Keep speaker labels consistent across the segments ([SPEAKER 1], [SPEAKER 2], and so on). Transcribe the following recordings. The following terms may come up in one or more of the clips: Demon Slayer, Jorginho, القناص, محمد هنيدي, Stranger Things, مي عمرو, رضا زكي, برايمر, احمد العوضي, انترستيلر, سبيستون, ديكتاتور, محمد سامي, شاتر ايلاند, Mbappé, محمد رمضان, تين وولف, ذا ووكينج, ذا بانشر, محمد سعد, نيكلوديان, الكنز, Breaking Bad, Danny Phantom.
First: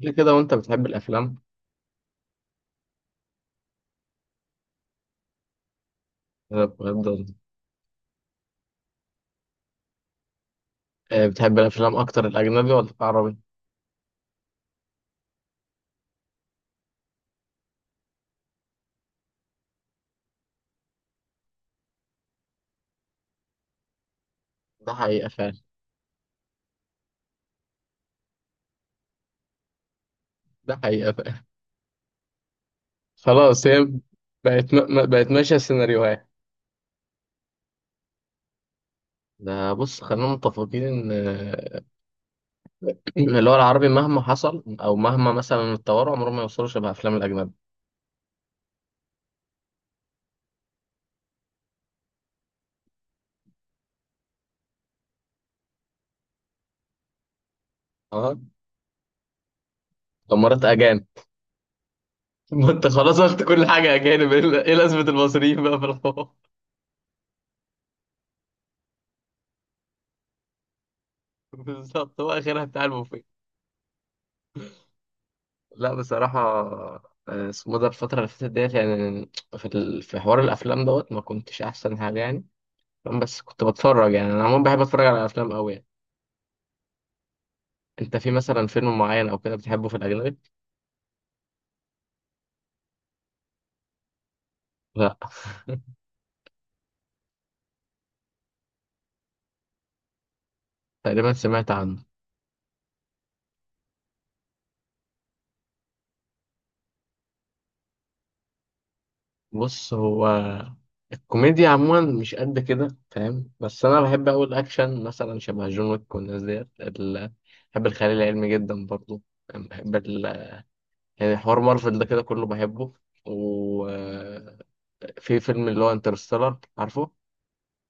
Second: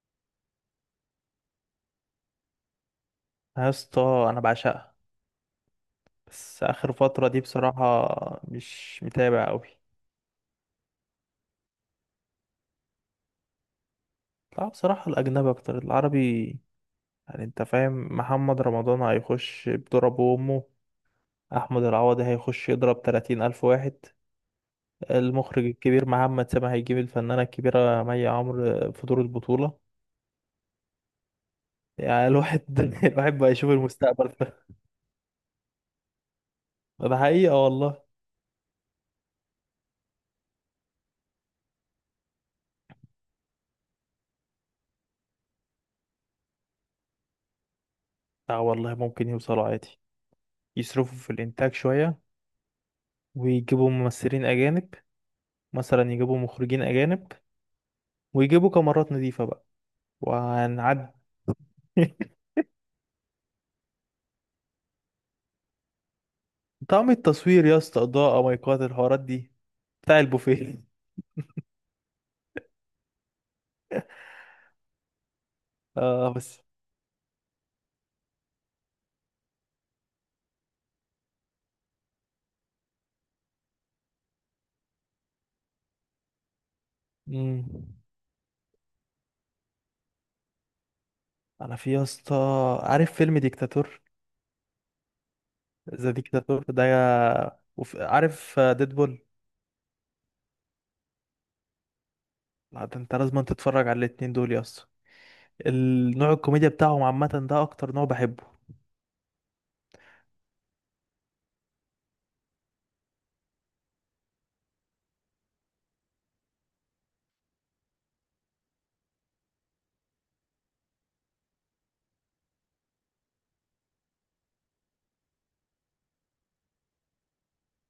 [SPEAKER 1] ليه كده وانت بتحب الافلام؟
[SPEAKER 2] يا اسطى انا بعشقها. بس
[SPEAKER 1] أنا
[SPEAKER 2] اخر فتره
[SPEAKER 1] بجد.
[SPEAKER 2] دي بصراحه مش متابع قوي.
[SPEAKER 1] بتحب الافلام اكتر الاجنبي ولا العربي؟
[SPEAKER 2] لا بصراحه الاجنبي اكتر العربي. يعني انت فاهم محمد رمضان هيخش بضرب امه. احمد العوضي هيخش يضرب 30 الف واحد.
[SPEAKER 1] ده حقيقة فعلا.
[SPEAKER 2] المخرج الكبير محمد سامي هيجيب الفنانه الكبيره مي عمرو في دور البطوله.
[SPEAKER 1] ده حقيقة فعلا.
[SPEAKER 2] يعني الواحد الواحد بقى
[SPEAKER 1] خلاص،
[SPEAKER 2] يشوف
[SPEAKER 1] هي
[SPEAKER 2] المستقبل ده.
[SPEAKER 1] بقت بقت ماشية السيناريوهات.
[SPEAKER 2] ده حقيقه والله.
[SPEAKER 1] ده بص، خلينا متفقين ان اللي هو العربي مهما حصل او مهما مثلا اتطوروا عمرهم ما يوصلوا شبه افلام الاجنبي.
[SPEAKER 2] لا والله ممكن يوصلوا عادي. يصرفوا في الانتاج شويه، ويجيبوا ممثلين اجانب، مثلا يجيبوا مخرجين أجانب،
[SPEAKER 1] اه،
[SPEAKER 2] ويجيبوا كاميرات نظيفة بقى
[SPEAKER 1] دمرت اجانب.
[SPEAKER 2] وهنعدي.
[SPEAKER 1] ما انت خلاص قلت كل حاجة اجانب، ايه إيه لازمة المصريين بقى في الحوار؟
[SPEAKER 2] طعم التصوير يا اسطى، إضاءة، مايكات، الحوارات دي بتاع البوفيه.
[SPEAKER 1] بالظبط، هو اخرها بتاع البوفيه. لا
[SPEAKER 2] اه
[SPEAKER 1] بصراحة،
[SPEAKER 2] بس.
[SPEAKER 1] اسمه ده الفترة اللي فاتت ديت يعني، في حوار الأفلام دوت ما كنتش أحسن حاجة يعني. فاهم؟ بس كنت بتفرج يعني، أنا عموما بحب أتفرج على أفلام أوي يعني.
[SPEAKER 2] مم.
[SPEAKER 1] أنت في مثلا فيلم معين أو كده بتحبه في الأجنبي؟
[SPEAKER 2] أنا في يا اسطى، عارف فيلم ديكتاتور؟
[SPEAKER 1] لا،
[SPEAKER 2] ذا ديكتاتور ده عارف ديدبول؟
[SPEAKER 1] تقريبا سمعت عنه.
[SPEAKER 2] لا ده انت لازم تتفرج على الاتنين دول يا اسطى. النوع الكوميديا بتاعهم عامة ده أكتر نوع بحبه.
[SPEAKER 1] بص هو، الكوميديا عموما مش قد كده، فاهم؟ بس أنا بحب أوي الأكشن، مثلا شبه جون ويك والناس ديت بحب الخيال العلمي جدا برضه. بحب يعني حوار مارفل ده كده كله بحبه. و في فيلم اللي هو انترستيلر، عارفه؟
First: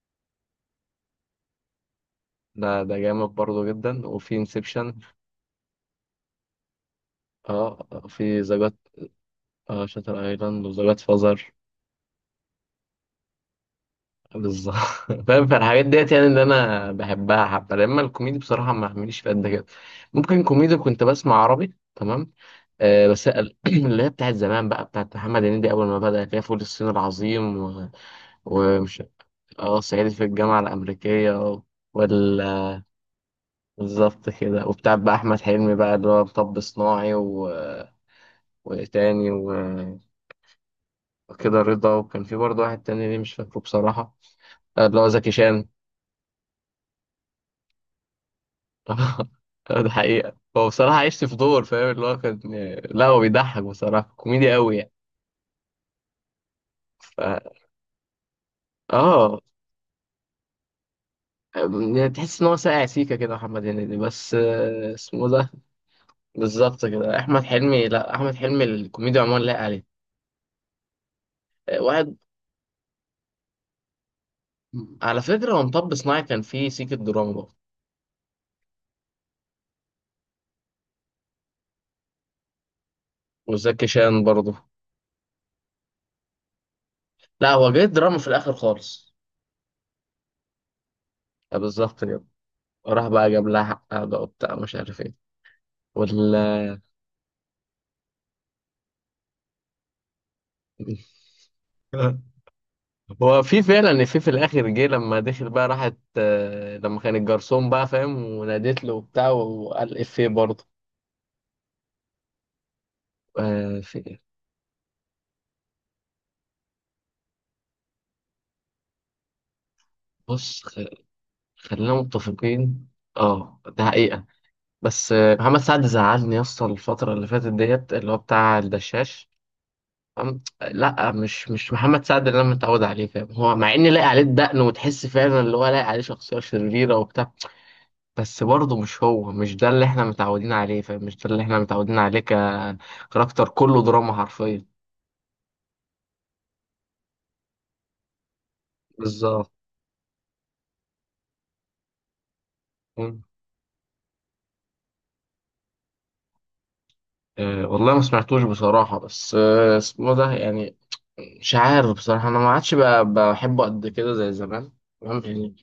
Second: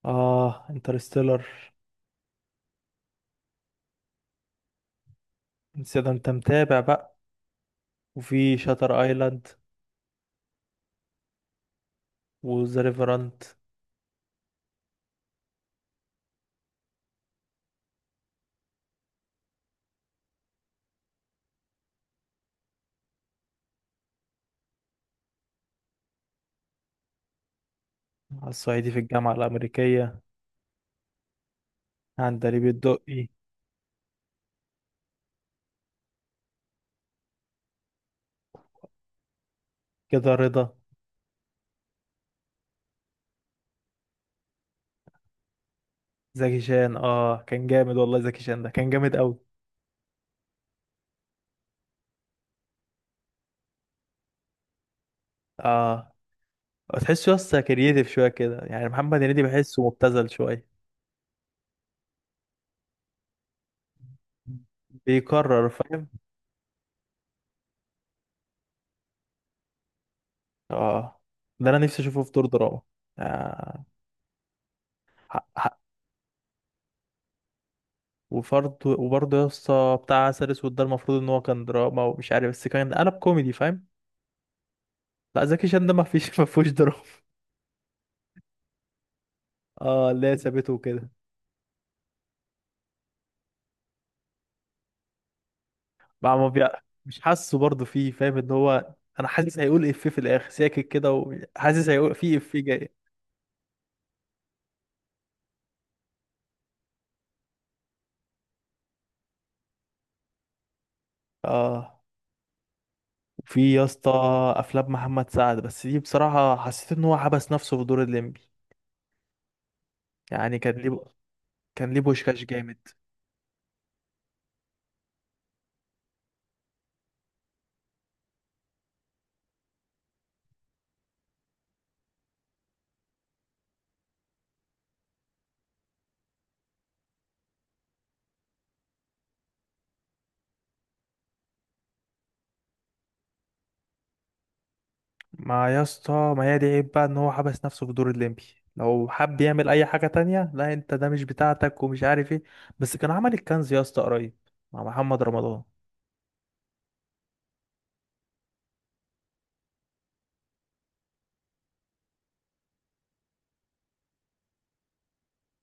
[SPEAKER 2] اه انترستيلر.
[SPEAKER 1] ده جامد برضه جدا، وفي انسبشن.
[SPEAKER 2] ده انت متابع بقى.
[SPEAKER 1] اه، في ذا
[SPEAKER 2] وفي
[SPEAKER 1] جاد.
[SPEAKER 2] شاتر ايلاند
[SPEAKER 1] اه، شاتر ايلاند وذا جاد فازر.
[SPEAKER 2] وذا ريفرنت.
[SPEAKER 1] بالظبط. فاهم، فالحاجات ديت يعني اللي انا بحبها. حبه لما الكوميدي بصراحه ما عمليش في قد كده. ممكن كوميدي كنت بسمع عربي، تمام. بس اللي هي بتاعت زمان بقى، بتاعت محمد هنيدي اول ما بدأ، اللي هي فول الصين العظيم و...
[SPEAKER 2] على الصعيدي في
[SPEAKER 1] ومش.
[SPEAKER 2] الجامعة
[SPEAKER 1] اه، صعيدي
[SPEAKER 2] الأمريكية.
[SPEAKER 1] في الجامعه الامريكيه.
[SPEAKER 2] عندليب الدقي.
[SPEAKER 1] بالظبط كده، وبتاع بقى احمد حلمي بقى، اللي هو مطب صناعي و... وتاني و...
[SPEAKER 2] كده رضا.
[SPEAKER 1] وكده رضا، وكان في برضه واحد تاني، ليه مش فاكره بصراحه. اللي هو زكي شان.
[SPEAKER 2] زكي شان اه كان جامد والله. زكي شان ده كان جامد قوي.
[SPEAKER 1] ده حقيقه، هو بصراحه عشت في دور، فاهم اللي هو كان. لا هو بيضحك بصراحه كوميدي قوي يعني.
[SPEAKER 2] اه
[SPEAKER 1] ف...
[SPEAKER 2] تحسه يسطا كرييتيف شوية كده. يعني محمد
[SPEAKER 1] اه.
[SPEAKER 2] هنيدي بحسه مبتذل شوية،
[SPEAKER 1] يعني تحس ان هو ساقع سيكه كده محمد هنيدي، بس اسمه ده.
[SPEAKER 2] بيكرر فاهم.
[SPEAKER 1] بالظبط كده، احمد حلمي. لا، احمد حلمي الكوميديا عموما لايق عليه.
[SPEAKER 2] اه ده انا نفسي
[SPEAKER 1] واحد.
[SPEAKER 2] اشوفه في دور دراما. آه.
[SPEAKER 1] على
[SPEAKER 2] حق
[SPEAKER 1] فكره هو
[SPEAKER 2] حق.
[SPEAKER 1] مطب صناعي كان فيه سيكه دراما برضه.
[SPEAKER 2] وفرض وبرضه يا اسطى بتاع عسل اسود ده المفروض ان هو كان دراما، ومش عارف بس كان قلب كوميدي
[SPEAKER 1] وزكي
[SPEAKER 2] فاهم.
[SPEAKER 1] شان برضه.
[SPEAKER 2] لا زكي شان ده ما فيش ما فيهوش دراما.
[SPEAKER 1] لا هو جه دراما في الاخر خالص.
[SPEAKER 2] اه اللي هي سابته وكده.
[SPEAKER 1] بالظبط كده. راح بقى جاب لها حقها بقى وبتاع مش عارف ايه.
[SPEAKER 2] بقى ما بي...
[SPEAKER 1] ولا.
[SPEAKER 2] مش حاسه برضه فيه فاهم ان هو انا حاسس هيقول افيه في الاخر ساكت كده، وحاسس هيقول فيه افيه جاي.
[SPEAKER 1] هو في فعلا، في الاخر جه لما دخل بقى، راحت، لما كان الجرسون بقى فاهم ونادت له وبتاع، وقال افيه برضه.
[SPEAKER 2] اه. وفي يا
[SPEAKER 1] في
[SPEAKER 2] اسطى
[SPEAKER 1] إيه؟
[SPEAKER 2] افلام محمد سعد، بس دي بصراحه حسيت ان هو حبس نفسه في دور الليمبي. يعني
[SPEAKER 1] بص
[SPEAKER 2] كان ليه،
[SPEAKER 1] خلينا
[SPEAKER 2] كان ليه بوشكاش
[SPEAKER 1] متفقين.
[SPEAKER 2] جامد.
[SPEAKER 1] اه ده حقيقة. بس محمد سعد زعلني يا اسطى الفترة اللي فاتت ديت، اللي هو بتاع الدشاش. لا، مش محمد سعد اللي انا متعود عليه، فاهم؟ هو مع ان لاقي عليه الدقن وتحس فعلا اللي هو لاقي عليه شخصيه شريره وبتاع، بس برضه مش هو، مش ده اللي احنا متعودين عليه، فاهم؟ مش ده اللي احنا متعودين عليه ككاركتر، كله دراما حرفيا.
[SPEAKER 2] ما يا اسطى ما هي دي عيب بقى ان هو حبس نفسه في دور الليمبي. لو حب
[SPEAKER 1] بالظبط.
[SPEAKER 2] يعمل اي حاجه تانية، لا انت ده مش بتاعتك ومش عارف ايه. بس كان
[SPEAKER 1] مم.
[SPEAKER 2] عمل الكنز يا اسطى قريب، مع محمد رمضان.
[SPEAKER 1] أه والله ما سمعتوش بصراحه، بس اسمه ده يعني، مش عارف بصراحه، انا ما عادش بحبه قد كده زي زمان. تمام يعني.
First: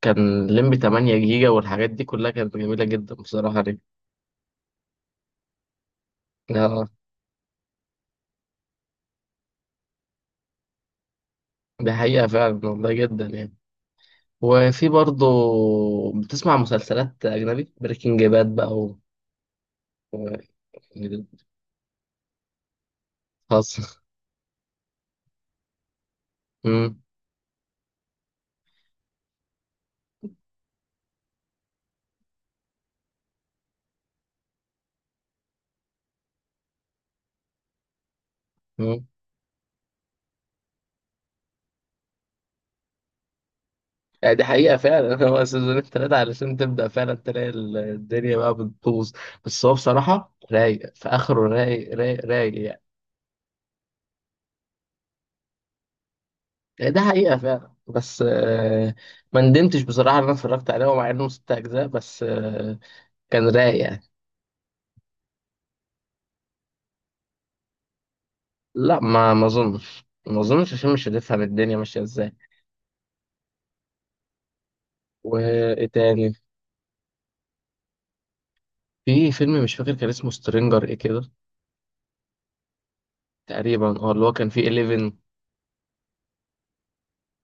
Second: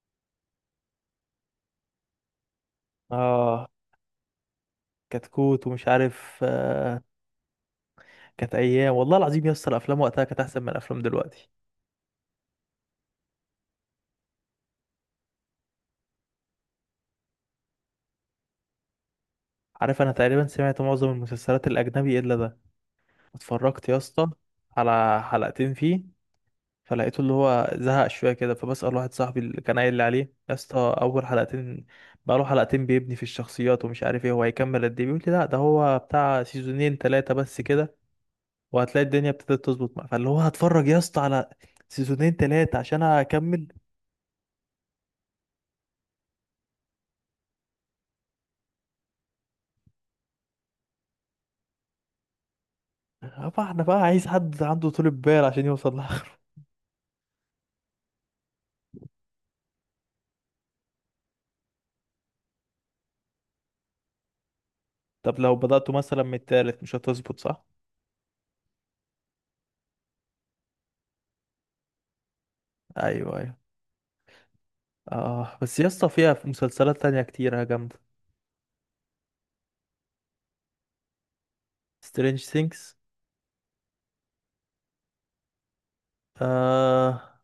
[SPEAKER 1] كان لمبي 8 جيجا والحاجات دي كلها كانت جميله جدا بصراحه.
[SPEAKER 2] اه كتكوت ومش عارف
[SPEAKER 1] ليه؟
[SPEAKER 2] كانت ايام والله العظيم يا اسطى. الافلام وقتها كانت احسن من الافلام دلوقتي.
[SPEAKER 1] دي حقيقة فعلا والله، جدا يعني. وفي برضه، بتسمع مسلسلات أجنبي؟ بريكنج باد بقى و...
[SPEAKER 2] عارف انا
[SPEAKER 1] و...
[SPEAKER 2] تقريبا سمعت معظم المسلسلات الاجنبي الا ده. اتفرجت يا
[SPEAKER 1] خاصة.
[SPEAKER 2] اسطى على حلقتين فيه.
[SPEAKER 1] مم.
[SPEAKER 2] فلقيته اللي هو زهق شويه كده. فبسأل واحد صاحبي اللي كان قايل لي عليه يا اسطى اول حلقتين. بقى له حلقتين بيبني في الشخصيات، ومش عارف ايه هو هيكمل قد ايه. بيقول لي لا ده هو بتاع سيزونين ثلاثه بس كده. وهتلاقي
[SPEAKER 1] مم.
[SPEAKER 2] الدنيا ابتدت تظبط معاه، فاللي هو هتفرج يا اسطى على سيزونين ثلاثه عشان اكمل.
[SPEAKER 1] يعني دي حقيقة فعلا. هو سيزون التلاتة علشان تبدأ فعلا تلاقي الدنيا بقى بتبوظ. بس هو بصراحة رايق، في آخره رايق رايق رايق يعني.
[SPEAKER 2] طبعا انا بقى عايز حد عنده طول بال عشان يوصل.
[SPEAKER 1] يعني ده حقيقة فعلا، بس ما ندمتش بصراحة إن أنا اتفرجت عليه، ومع إنه ست أجزاء، بس كان رايق يعني.
[SPEAKER 2] طب لو بدأتوا مثلا من التالت مش هتظبط صح؟
[SPEAKER 1] لا، ما أظنش عشان مش هتفهم الدنيا ماشية إزاي.
[SPEAKER 2] ايوه ايوه. اه بس
[SPEAKER 1] وايه
[SPEAKER 2] يا اسطى
[SPEAKER 1] تاني؟
[SPEAKER 2] فيها في مسلسلات تانية كتيرة جامدة.
[SPEAKER 1] في فيلم مش فاكر كان اسمه سترينجر ايه كده.
[SPEAKER 2] سترينج ثينكس.
[SPEAKER 1] تقريبا، اه، اللي هو كان فيه 11.
[SPEAKER 2] آه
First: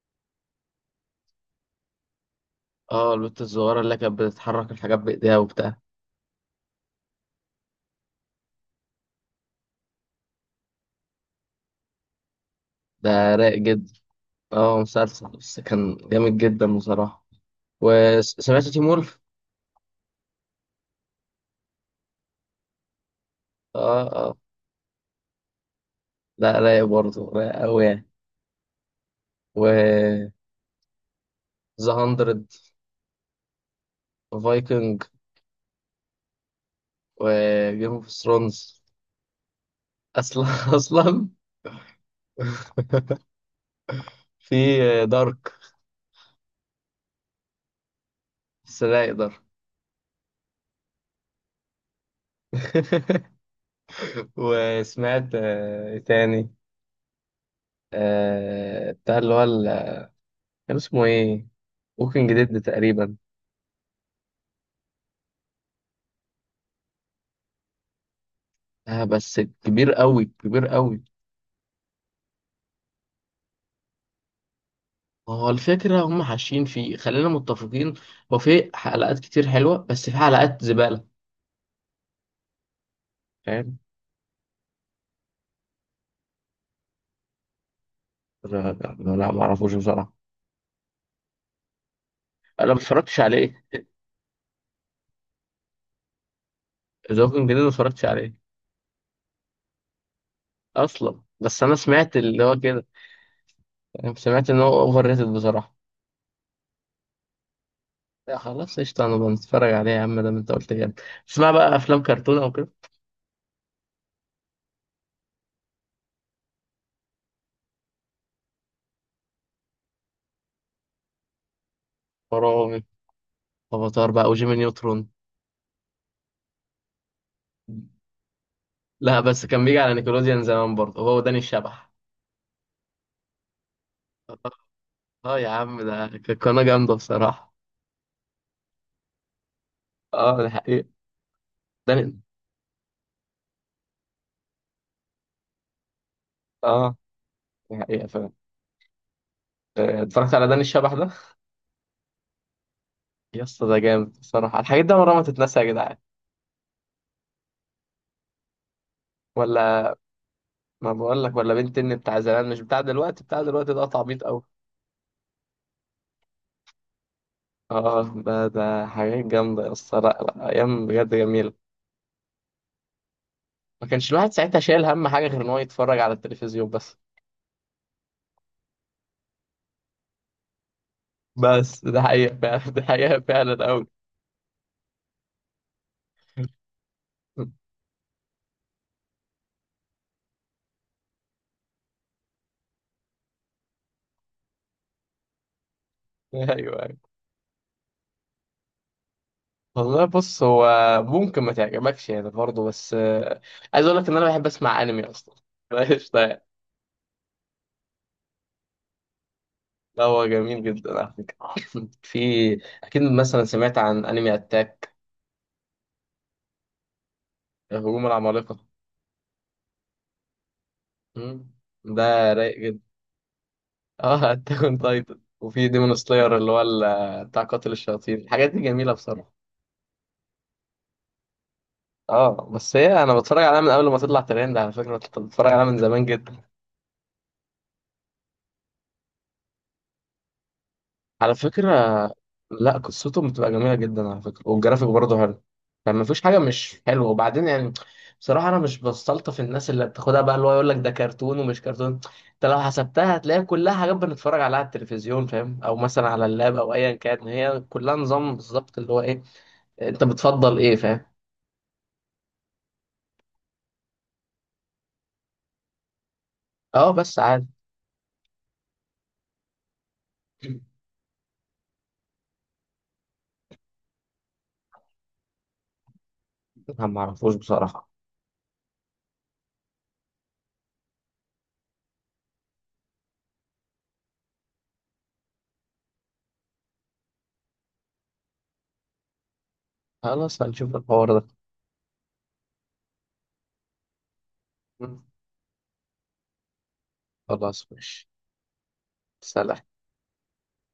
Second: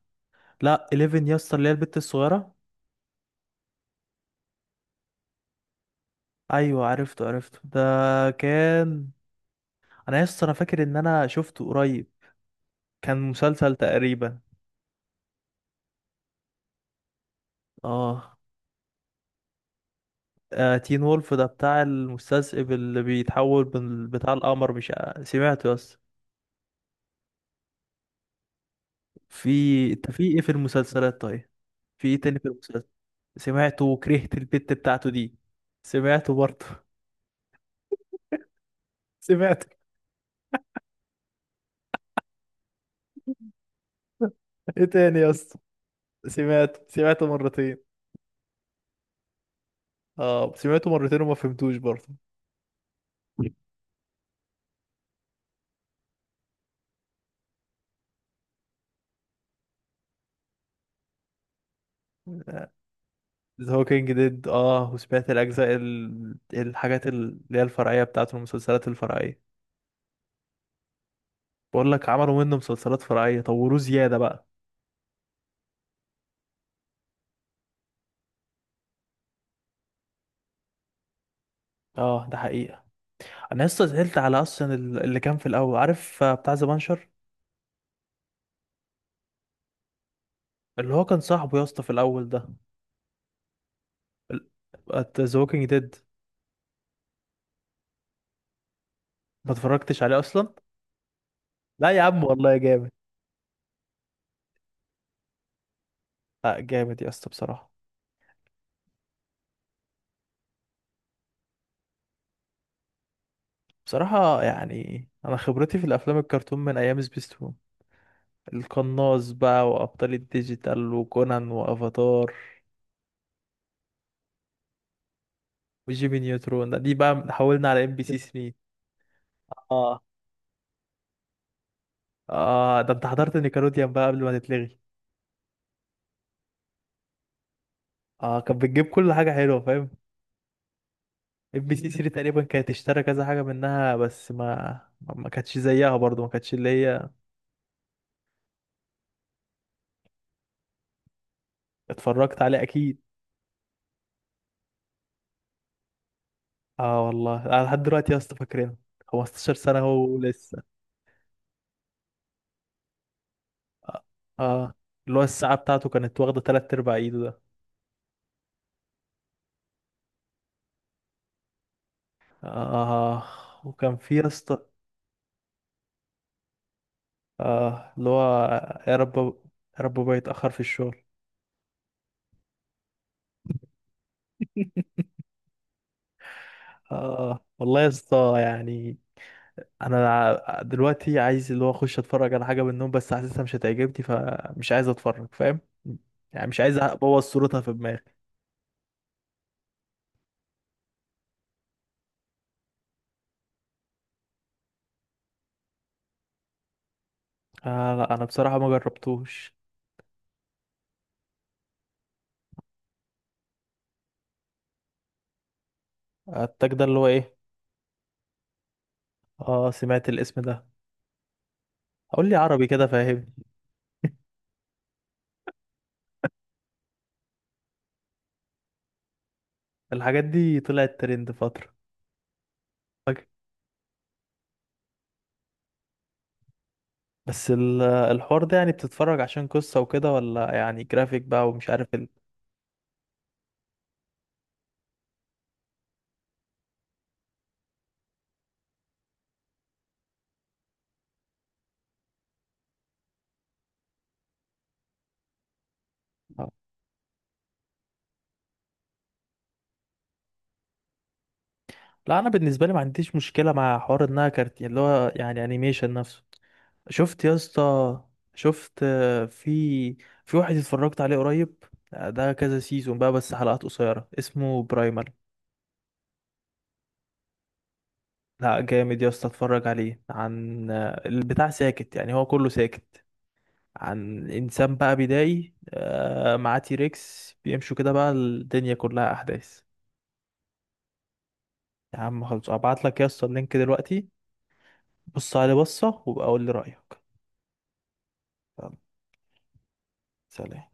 [SPEAKER 2] لا 11 يا اسطى اللي هي البت الصغيرة.
[SPEAKER 1] اه، البت الصغيرة اللي كانت بتتحرك الحاجات بايديها وبتاع.
[SPEAKER 2] ايوه عرفته عرفته ده كان. انا يا اسطى انا فاكر ان انا شفته قريب. كان
[SPEAKER 1] ده رايق
[SPEAKER 2] مسلسل
[SPEAKER 1] جدا.
[SPEAKER 2] تقريبا.
[SPEAKER 1] اه مسلسل، بس كان جامد جدا بصراحة.
[SPEAKER 2] اه،
[SPEAKER 1] وسمعت تيم وولف.
[SPEAKER 2] آه تين وولف ده بتاع المستذئب اللي بيتحول
[SPEAKER 1] اه.
[SPEAKER 2] من بتاع
[SPEAKER 1] اه.
[SPEAKER 2] القمر مش؟ سمعته يا اسطى.
[SPEAKER 1] لا رايق برضه، رايق أوي يعني.
[SPEAKER 2] في انت في
[SPEAKER 1] و
[SPEAKER 2] ايه في المسلسلات طيب؟
[SPEAKER 1] ذا
[SPEAKER 2] في ايه تاني في
[SPEAKER 1] هاندرد.
[SPEAKER 2] المسلسل؟ سمعته وكرهت البت
[SPEAKER 1] فايكنج.
[SPEAKER 2] بتاعته دي. سمعته برضه.
[SPEAKER 1] وجيم اوف ثرونز.
[SPEAKER 2] سمعته.
[SPEAKER 1] اصلا. اصلا. في
[SPEAKER 2] ايه تاني يا
[SPEAKER 1] دارك.
[SPEAKER 2] اسطى؟ سمعته سمعته مرتين.
[SPEAKER 1] بس رايق دارك.
[SPEAKER 2] اه سمعته مرتين وما فهمتوش برضه.
[SPEAKER 1] وسمعت، إيه تاني؟ بتاع اللي هو كان اسمه ايه، ووكينج ديد تقريبا.
[SPEAKER 2] ذا هوكينج ديد. اه وسمعت الاجزاء الحاجات اللي هي الفرعيه بتاعته، المسلسلات
[SPEAKER 1] آه بس
[SPEAKER 2] الفرعيه.
[SPEAKER 1] كبير قوي كبير قوي.
[SPEAKER 2] بقول لك عملوا منه مسلسلات فرعيه طوروه زياده بقى.
[SPEAKER 1] هو الفكرة هم حاشين فيه، خلينا متفقين. هو في حلقات كتير حلوة بس في حلقات زبالة.
[SPEAKER 2] اه ده حقيقة. انا
[SPEAKER 1] فاهم.
[SPEAKER 2] لسه زعلت على اصلا اللي كان في الاول عارف بتاع ذا بانشر.
[SPEAKER 1] لا لا لا، ما اعرفوش بصراحة.
[SPEAKER 2] اللي هو كان صاحبه يا اسطى في الاول ده.
[SPEAKER 1] انا ما اتفرجتش عليه.
[SPEAKER 2] ذا ووكينج
[SPEAKER 1] ذا ووكينج ديد ما اتفرجتش عليه
[SPEAKER 2] ما اتفرجتش عليه اصلا.
[SPEAKER 1] اصلا. بس انا
[SPEAKER 2] لا يا
[SPEAKER 1] سمعت
[SPEAKER 2] عم
[SPEAKER 1] اللي
[SPEAKER 2] والله
[SPEAKER 1] هو كده،
[SPEAKER 2] جامد.
[SPEAKER 1] يعني سمعت ان هو اوفر ريتد بصراحة.
[SPEAKER 2] لا جامد يا اسطى بصراحه.
[SPEAKER 1] لا خلاص، قشطة، انا بنتفرج عليه يا عم، ده انت قلت كده. تسمع بقى افلام كرتون او كده؟
[SPEAKER 2] بصراحه يعني انا خبرتي في الافلام الكرتون من ايام سبيستون. القناص بقى، وابطال الديجيتال، وكونان، وافاتار،
[SPEAKER 1] فراعنة. افاتار بقى وجيمي نيوترون.
[SPEAKER 2] وجيمي نيوترون. دي بقى حولنا على ام بي سي 3.
[SPEAKER 1] لا بس كان بيجي على
[SPEAKER 2] اه.
[SPEAKER 1] نيكلوديان زمان برضه، هو وداني الشبح.
[SPEAKER 2] اه ده انت حضرت نيكلوديان بقى قبل ما
[SPEAKER 1] اه.
[SPEAKER 2] تتلغي.
[SPEAKER 1] آه يا عم، ده كانت قناة جامدة بصراحة.
[SPEAKER 2] اه كان بتجيب كل حاجه حلوه فاهم.
[SPEAKER 1] اه ده حقيقة.
[SPEAKER 2] ام بي سي 3
[SPEAKER 1] داني.
[SPEAKER 2] تقريبا كانت اشترى كذا حاجه منها بس ما كانتش زيها برضو. ما كانتش اللي
[SPEAKER 1] اه
[SPEAKER 2] هي.
[SPEAKER 1] ده حقيقة فعلا. اتفرجت على داني الشبح ده،
[SPEAKER 2] اتفرجت عليه اكيد.
[SPEAKER 1] يا اسطى ده جامد بصراحة، الحاجات دي عمرها ما تتنسى يا جدعان.
[SPEAKER 2] اه والله انا لحد دلوقتي يا اسطى فاكرينه. 15 سنة
[SPEAKER 1] ولا،
[SPEAKER 2] هو لسه.
[SPEAKER 1] ما بقول لك، ولا بنت الني بتاع زمان مش بتاع دلوقتي، بتاع دلوقتي ده
[SPEAKER 2] اه
[SPEAKER 1] تعبيط قوي.
[SPEAKER 2] آه، اللي هو الساعة بتاعته كانت واخدة تلات أرباع ايده ده.
[SPEAKER 1] اه، ده حاجات جامدة يا اسطى، لا لا، ايام بجد جميلة.
[SPEAKER 2] اه.
[SPEAKER 1] ما
[SPEAKER 2] وكان
[SPEAKER 1] كانش
[SPEAKER 2] في يا
[SPEAKER 1] الواحد
[SPEAKER 2] اسطى
[SPEAKER 1] ساعتها شايل هم حاجة غير ان هو يتفرج على التلفزيون بس.
[SPEAKER 2] اه اللي هو يا رب، يا رب ما يتأخر في الشغل.
[SPEAKER 1] بس ده حقيقة فعلا، ده حقيقة فعلا قوي.
[SPEAKER 2] اه والله يا اسطى يعني. انا دلوقتي عايز اللي هو اخش اتفرج على حاجة منهم، بس حاسسها مش هتعجبني فمش عايز اتفرج فاهم. يعني
[SPEAKER 1] ايوه
[SPEAKER 2] مش عايز
[SPEAKER 1] ايوه،
[SPEAKER 2] ابوظ صورتها في دماغي.
[SPEAKER 1] والله. بص هو ممكن ما تعجبكش يعني برضه، بس عايز اقول لك ان انا بحب اسمع انمي اصلا. قشطة يعني.
[SPEAKER 2] آه لا انا بصراحة ما جربتوش.
[SPEAKER 1] لا هو جميل جدا على فكره. في، اكيد مثلا سمعت عن انمي اتاك،
[SPEAKER 2] التاج ده اللي هو ايه؟
[SPEAKER 1] هجوم العمالقه.
[SPEAKER 2] اه سمعت الاسم ده.
[SPEAKER 1] مم. ده
[SPEAKER 2] قول لي
[SPEAKER 1] رايق
[SPEAKER 2] عربي
[SPEAKER 1] جدا.
[SPEAKER 2] كده فاهمني.
[SPEAKER 1] اه، اتاك اون تايتن، وفي ديمون سلاير اللي هو بتاع قاتل الشياطين، الحاجات دي جميله بصراحه.
[SPEAKER 2] الحاجات دي طلعت ترند فترة.
[SPEAKER 1] اه بس هي انا
[SPEAKER 2] فاكر؟
[SPEAKER 1] بتفرج عليها من قبل ما تطلع ترند، على فكره كنت بتفرج عليها من زمان جدا.
[SPEAKER 2] بس الحوار ده يعني بتتفرج عشان قصة وكده؟ ولا يعني جرافيك
[SPEAKER 1] على
[SPEAKER 2] بقى
[SPEAKER 1] فكرة،
[SPEAKER 2] ومش عارف
[SPEAKER 1] لا قصتهم بتبقى جميلة جدا على فكرة، والجرافيك برضه حلو، يعني مفيش حاجة مش حلوة. وبعدين يعني، بصراحة أنا مش بستلطف الناس اللي بتاخدها بقى اللي هو يقول لك ده كرتون ومش كرتون. أنت لو حسبتها هتلاقي كلها حاجات بنتفرج عليها على التلفزيون، فاهم؟ أو مثلا على
[SPEAKER 2] آه.
[SPEAKER 1] اللاب، أو أيا كان، هي كلها نظام بالظبط اللي هو إيه، أنت بتفضل إيه، فاهم؟
[SPEAKER 2] لا انا بالنسبة لي ما عنديش مشكلة مع حوار انها كارتين اللي هو يعني انيميشن نفسه.
[SPEAKER 1] أه بس
[SPEAKER 2] شفت يا
[SPEAKER 1] عادي.
[SPEAKER 2] اسطى؟ شفت في في واحد اتفرجت عليه قريب ده كذا سيزون بقى بس حلقات قصيرة اسمه برايمر.
[SPEAKER 1] أنا معرفوش بصراحة.
[SPEAKER 2] لا جامد يا اسطى. اتفرج عليه عن البتاع ساكت يعني. هو كله ساكت. عن انسان بقى بدائي معاه تيركس بيمشوا كده بقى الدنيا كلها احداث.
[SPEAKER 1] خلاص، هنشوف الحوار ده.
[SPEAKER 2] يا عم خلاص ابعت لك يا اسطى اللينك دلوقتي. بص عليه بصه وبقى قول لي رايك.
[SPEAKER 1] خلاص ماشي.
[SPEAKER 2] يلا.
[SPEAKER 1] سلام.
[SPEAKER 2] سلام.